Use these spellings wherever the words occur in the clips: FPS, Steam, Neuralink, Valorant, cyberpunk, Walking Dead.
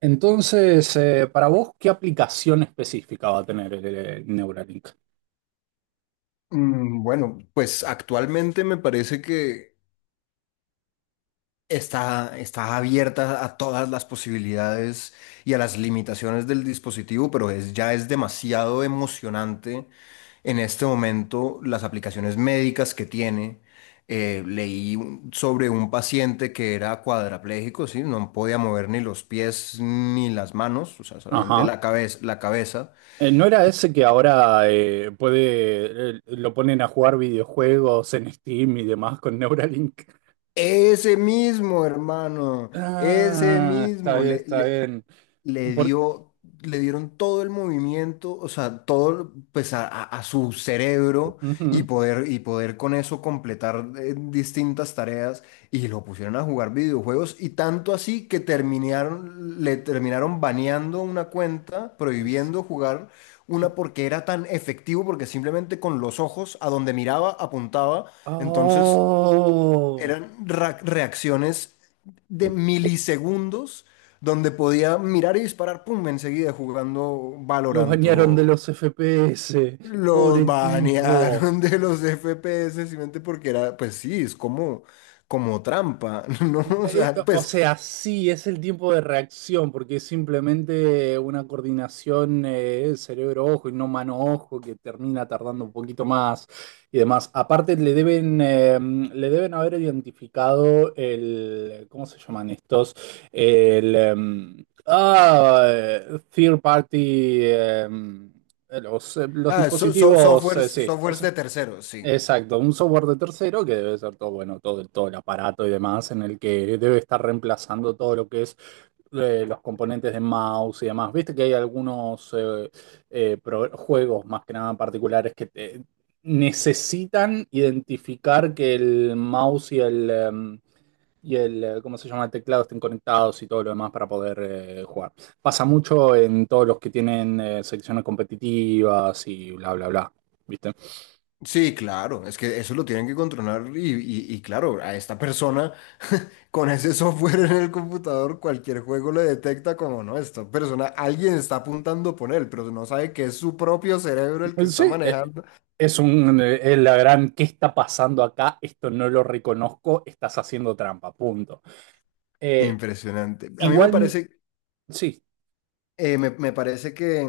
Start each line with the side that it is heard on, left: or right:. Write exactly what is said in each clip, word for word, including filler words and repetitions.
right: Entonces, eh, para vos, ¿qué aplicación específica va a tener el, el Neuralink?
left: Mm, Bueno, pues actualmente me parece que está, está abierta a todas las posibilidades y a las limitaciones del dispositivo, pero es, ya es demasiado emocionante en este momento las aplicaciones médicas que tiene. Eh, leí un- sobre un paciente que era cuadrapléjico, ¿sí? No podía mover ni los pies ni las manos, o sea, solamente
right: Ajá.
left: la cabeza, la cabeza.
right: Eh, ¿no era ese que ahora eh, puede, eh, lo ponen a jugar videojuegos en Steam y demás con Neuralink?
left: Ese mismo, hermano, ese
right: Ah, está
left: mismo.
right: bien, está bien.
left: le
right: Por-
left: dio, Le dieron todo el movimiento, o sea, todo pues a, a- a su cerebro y
right: Ujú.
left: poder, y poder con eso completar eh, distintas tareas, y lo pusieron a jugar videojuegos, y tanto así que terminaron, le terminaron baneando una cuenta,
right: Es-
left: prohibiendo jugar
right: que-
left: una porque era tan efectivo, porque simplemente con los ojos a donde miraba apuntaba, entonces...
right: ¡Oh!
left: Eran ra- reacciones de milisegundos donde podía mirar y disparar, pum, enseguida jugando
right: Lo
left: Valorant.
right: bañaron de
left: O
right: los F P S.
left: los
right: Pobre tipo.
left: banearon de los F P S simplemente porque era, pues sí, es como, como trampa, ¿no? O
right: Eh, eh,
left: sea,
right: O
left: pues,
right: sea, sí, es el tiempo de reacción, porque es simplemente una coordinación eh, cerebro-ojo y no mano-ojo que termina tardando un poquito más y demás. Aparte, le deben, eh, le deben haber identificado el, ¿cómo se llaman estos? ال em, ah, eh, Third party, em, los, em, los
left: ah, so- so-
right: dispositivos,
left: softwares,
right: eh, sí,
left: softwares
right: s-
left: de terceros, sí.
right: exacto, un software de tercero que debe ser todo, bueno, todo, el- todo el aparato y demás en el que debe estar reemplazando todo lo que es eh, los componentes de mouse y demás. Viste que hay algunos eh, eh, pro- juegos más que nada particulares que te- necesitan identificar que el mouse y el, em, y el, eh, ¿cómo se llama? El teclado estén conectados y todo lo demás para poder eh, jugar. Pasa mucho en todos los que tienen eh, secciones competitivas y bla, bla, bla. ¿Viste?
left: Sí, claro, es que eso lo tienen que controlar, y, y- y claro, a esta persona con ese software en el computador, cualquier juego le detecta como no, esta persona, alguien está apuntando por él, pero no sabe que es su propio cerebro el que
right: Eh,
left: está
right: Sí, eh,
left: manejando.
right: es un, eh, es la gran, ¿qué está pasando acá? Esto no lo reconozco, estás haciendo trampa, punto. Eh,
left: Impresionante. A mí me
right: Igual,
left: parece,
right: sí,
left: eh, me, me parece que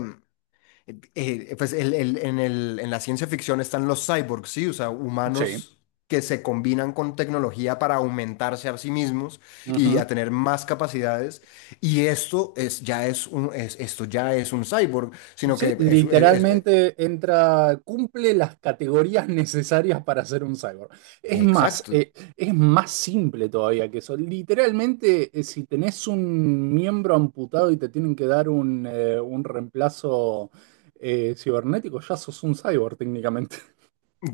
left: eh, eh, pues el- el- en el- en la ciencia ficción están los cyborgs, ¿sí? O sea,
right: sí.
left: humanos que se combinan con tecnología para aumentarse a sí mismos y
right: Ujú.
left: a tener más capacidades. Y esto es, ya es un, es- esto ya es un cyborg, sino que
right: Sí,
left: es, es- es-
right: literalmente entra, cumple las categorías necesarias para ser un cyborg. Es más,
left: Exacto.
right: eh, es más simple todavía que eso. Literalmente, eh, si tenés un miembro amputado y te tienen que dar un, eh, un reemplazo eh, cibernético, ya sos un cyborg técnicamente.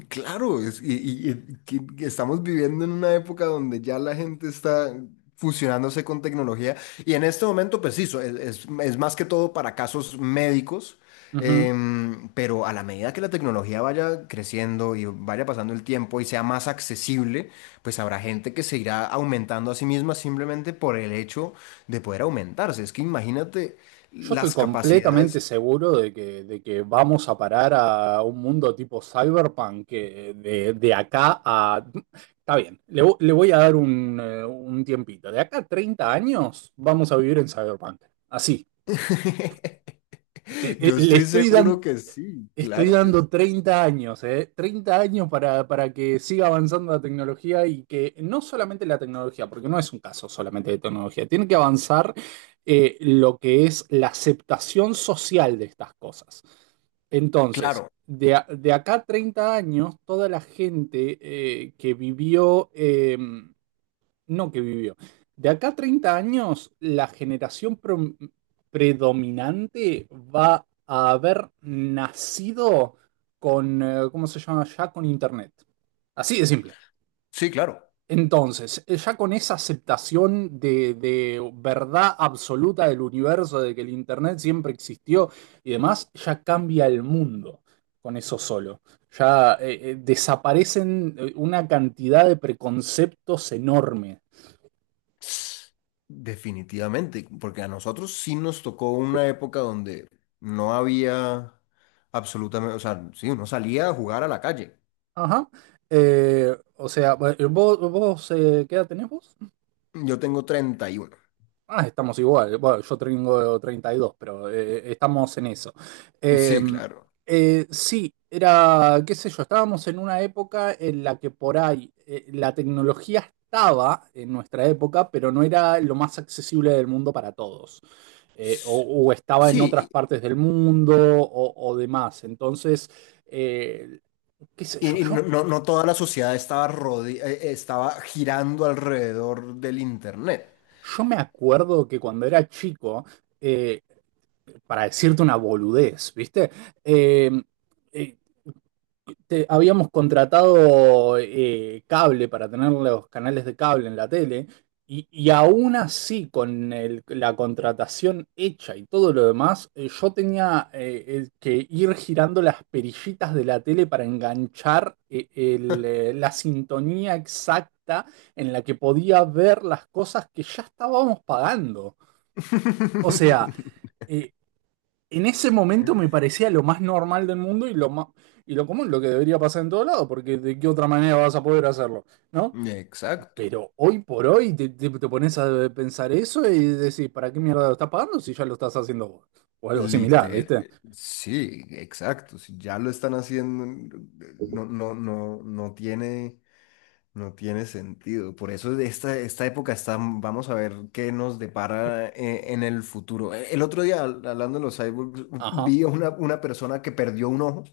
left: Claro, es- y, y- y que- que estamos viviendo en una época donde ya la gente está fusionándose con tecnología, y en este momento, pues sí, so- es, es- es más que todo para casos médicos, em, pero a la medida que la tecnología vaya creciendo y vaya pasando el tiempo y sea más accesible, pues habrá gente que se irá aumentando a sí misma simplemente por el hecho de poder aumentarse. Es que imagínate
right: Yo estoy
left: las
right: completamente
left: capacidades.
right: seguro de que, de que vamos a parar a un mundo tipo cyberpunk que de, de acá a... Está bien, le, vo- le voy a dar un, eh, un tiempito. De acá a treinta años vamos a vivir en cyberpunk. Así. Te- eh,
left: Yo
right: le
left: estoy
right: estoy dan-
left: seguro que sí,
right: Estoy
left: claro que sí.
right: dando treinta años, ¿eh? treinta años para, para que siga avanzando la tecnología y que no solamente la tecnología, porque no es un caso solamente de tecnología, tiene que avanzar eh, lo que es la aceptación social de estas cosas. Entonces,
left: Claro,
right: de, a- de acá a treinta años, toda la gente eh, que vivió... em, no que vivió. De acá a treinta años, la generación pro- predominante va a haber nacido con, eh, ¿cómo se llama? Ya con Internet. Así de simple.
left: sí, claro.
right: Entonces, eh, ya con esa aceptación de, de verdad absoluta del universo, de que el Internet siempre existió y demás, ya cambia el mundo con eso solo. Ya eh, eh, Desaparecen eh, una cantidad de preconceptos enormes.
left: Definitivamente, porque a nosotros sí nos tocó una época donde no había absolutamente, o sea, sí, uno salía a jugar a la calle.
right: Ajá. Eh, o sea, bu- vos, vos eh, ¿qué edad tenés vos?
left: Yo tengo treinta y uno.
right: Ah, estamos igual. Bueno, yo tengo treinta y dos, pero eh, estamos en eso. Eh,
left: Sí, claro.
right: eh, sí, era, qué sé yo, estábamos en una época en la que por ahí eh, la tecnología estaba en nuestra época, pero no era lo más accesible del mundo para todos. Eh, o,
left: S-
right: o estaba en otras
left: Sí,
right: partes del mundo o, o demás. Entonces... eh, qué sé yo,
left: y, y
right: yo...
left: no, no- no toda la sociedad estaba, rode- eh, estaba girando alrededor del internet.
right: Yo me acuerdo que cuando era chico, eh, para decirte una boludez, ¿viste? Eh, eh, te- Habíamos contratado eh, cable para tener los canales de cable en la tele y, y aún así con el- la contratación hecha y todo lo demás, eh, yo tenía eh, eh, que ir girando las perillitas de la tele para enganchar eh, el, eh, la sintonía exacta en la que podía ver las cosas que ya estábamos pagando. O sea, eh, en ese momento me parecía lo más normal del mundo y lo más, y lo común, lo que debería pasar en todo lado, porque de qué otra manera vas a poder hacerlo, ¿no?
left: Exacto.
right: Pero hoy por hoy te, te- te pones a pensar eso y decís, ¿para qué mierda lo estás pagando si ya lo estás haciendo vos? O algo similar, ¿viste?
left: Liter, sí, exacto. Si ya lo están haciendo, no, no, no, no tiene, no tiene sentido. Por eso de esta, esta época está, vamos a ver qué nos depara eh, en el futuro. Eh, El otro día, hab- hablando de los cyborgs,
right: Ajá,
left: vi a una, una persona que perdió un ojo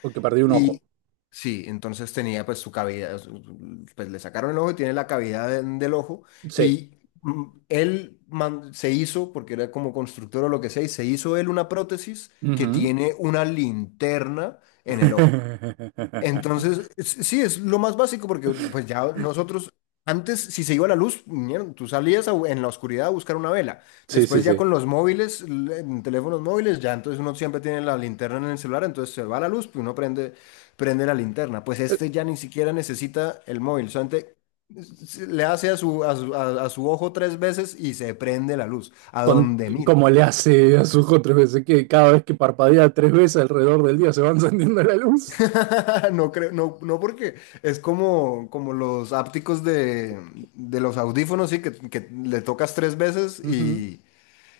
right: porque perdí un ojo.
left: y sí, entonces tenía pues su cavidad, su- pues le sacaron el ojo y tiene la cavidad en- del ojo
right: Sí.
left: y mm, él man- se hizo, porque era como constructor o lo que sea, y se hizo él una prótesis que
right: Ujú.
left: tiene una linterna en el ojo. Entonces, es- sí, es lo más básico porque pues ya nosotros, antes si se iba la luz, mierda, tú salías a bu- en la oscuridad a buscar una vela.
right: Sí, sí,
left: Después ya
right: sí.
left: con los móviles, l- en teléfonos móviles, ya entonces uno siempre tiene la linterna en el celular, entonces se va la luz, pues uno prende, prende la linterna. Pues
right: Eh,
left: este ya ni siquiera necesita el móvil, solamente s- le hace a su, a su, a- a su ojo tres veces y se prende la luz, a
right: Con,
left: donde mire.
right: como le hace a su ojo tres veces, que cada vez que parpadea tres veces alrededor del día se va encendiendo la luz.
left: No creo, no, no porque es como, como los ápticos de, de los audífonos, sí, que, que le tocas tres veces, y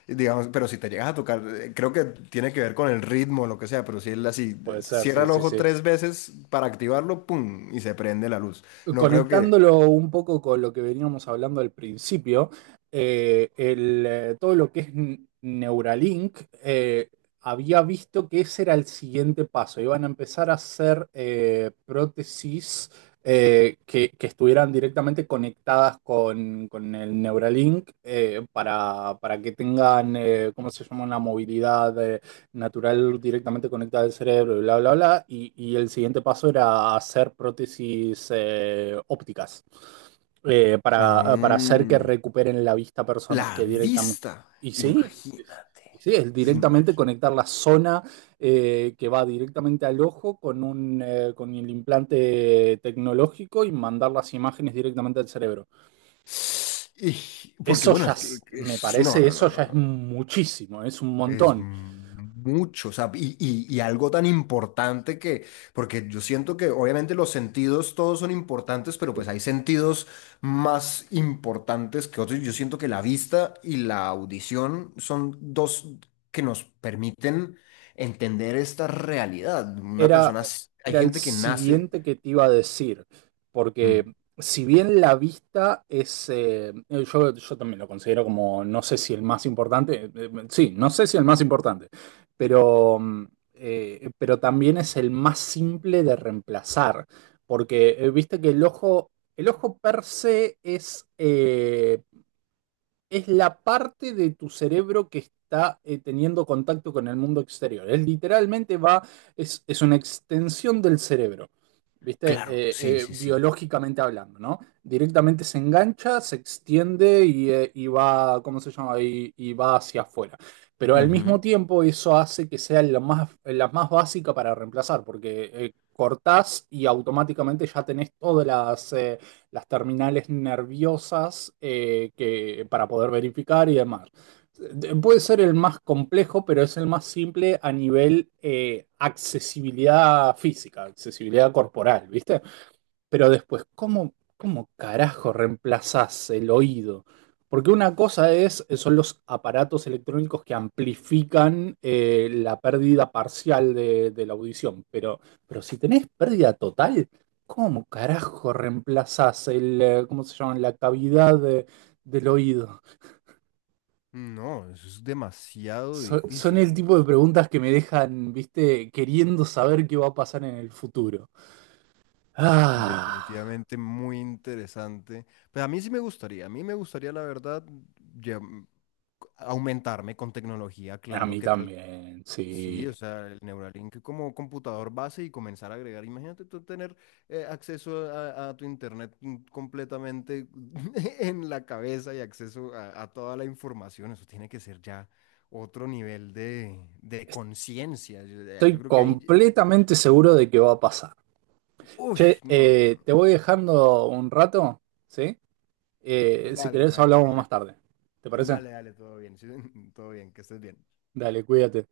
left: y digamos, pero si te llegas a tocar, eh, creo que tiene que ver con el ritmo o lo que sea, pero si él así
right: Puede ser,
left: cierra
right: sí,
left: el
right: sí,
left: ojo
right: sí.
left: tres veces para activarlo, ¡pum! Y se prende la luz. No creo que...
right: Conectándolo un poco con lo que veníamos hablando al principio, eh, el, eh, todo lo que es N- Neuralink, eh, había visto que ese era el siguiente paso. Iban a empezar a hacer eh, prótesis eh, que, que estuvieran directamente conectadas con, con el Neuralink eh, para, para que tengan, eh, ¿cómo se llama?, una movilidad eh, natural directamente conectada al cerebro y bla, bla, bla. Y, y el siguiente paso era hacer prótesis eh, ópticas eh, para, eh, para hacer que
left: Aún
right: recuperen la vista personas
left: la
right: que directamente...
left: vista,
right: Y sí, es,
left: imagínate,
right: y sí, es directamente
left: imagínate.
right: conectar la zona eh, que va directamente al ojo con, un, eh, con el implante tecnológico y mandar las imágenes directamente al cerebro.
left: Y- Porque
right: Eso
left: bueno,
right: ya,
left: es que-
right: es- me
left: es- no,
right: parece,
left: no,
right: eso
left: no, no,
right: ya es
left: no.
right: muchísimo, es un
left: Es
right: montón.
left: mucho, o sea, y, y- y algo tan importante que, porque yo siento que obviamente los sentidos todos son importantes, pero pues hay sentidos más importantes que otros. Yo siento que la vista y la audición son dos que nos permiten entender esta realidad. Una
right: Era,
left: persona, s- hay
right: era el
left: gente que nace.
right: siguiente que te iba a decir, porque
left: Mm,
right: si bien la vista es, eh, yo, yo también lo considero como, no sé si el más importante, eh, eh, sí, no sé si el más importante, pero, mm, eh, pero también es el más simple de reemplazar, porque eh, viste que el ojo, el ojo per se es, eh, es la parte de tu cerebro que está eh, teniendo contacto con el mundo exterior. Es literalmente va, es, es una extensión del cerebro, ¿viste?
left: claro, sí,
right: Eh, eh,
left: sí, sí.
right: biológicamente hablando, ¿no? Directamente se engancha, se extiende y, eh, y va, ¿cómo se llama? Y, y va hacia afuera. Pero al mismo
left: Ujú.
right: tiempo eso hace que sea la más, la más básica para reemplazar, porque eh, cortás y automáticamente ya tenés todas las... eh, las terminales nerviosas eh, que, para poder verificar y demás. Puede ser el más complejo, pero es el más simple a nivel eh, accesibilidad física, accesibilidad corporal, ¿viste? Pero después, ¿cómo, cómo carajo reemplazás el oído? Porque una cosa es, son los aparatos electrónicos que amplifican eh, la pérdida parcial de, de la audición, pero, pero si tenés pérdida total, ¿cómo carajo reemplazás el, eh, ¿cómo se llama? La cavidad de- del oído.
left: No, eso es demasiado
right: So- son el
left: difícil.
right: tipo de preguntas que me dejan, viste, queriendo saber qué va a pasar en el futuro. Ah,
left: Definitivamente muy interesante. Pues a mí sí me gustaría, a mí me gustaría, la verdad, ya, mm, aumentarme con tecnología,
right: a
left: claro,
right: mí
left: ¿qué tal?
right: también,
left: Sí,
right: sí.
left: o sea, el Neuralink como computador base y comenzar a agregar. Imagínate tú tener eh, acceso a, a tu internet mm, completamente en la cabeza y acceso a, a toda la información. Eso tiene que ser ya otro nivel de, de conciencia. Yo, eh, yo
right: Estoy
left: creo que ahí...
right: completamente seguro de que va a pasar.
left: Uy,
right: Che,
left: no, no,
right: eh,
left: no.
right: te voy dejando un rato, ¿sí? Eh, si
left: Dale,
right: querés
left: hermanito,
right: hablamos
left: todavía.
right: más tarde. ¿Te parece?
left: Dale, dale, todo bien, todo bien, que estés bien.
right: Dale, cuídate.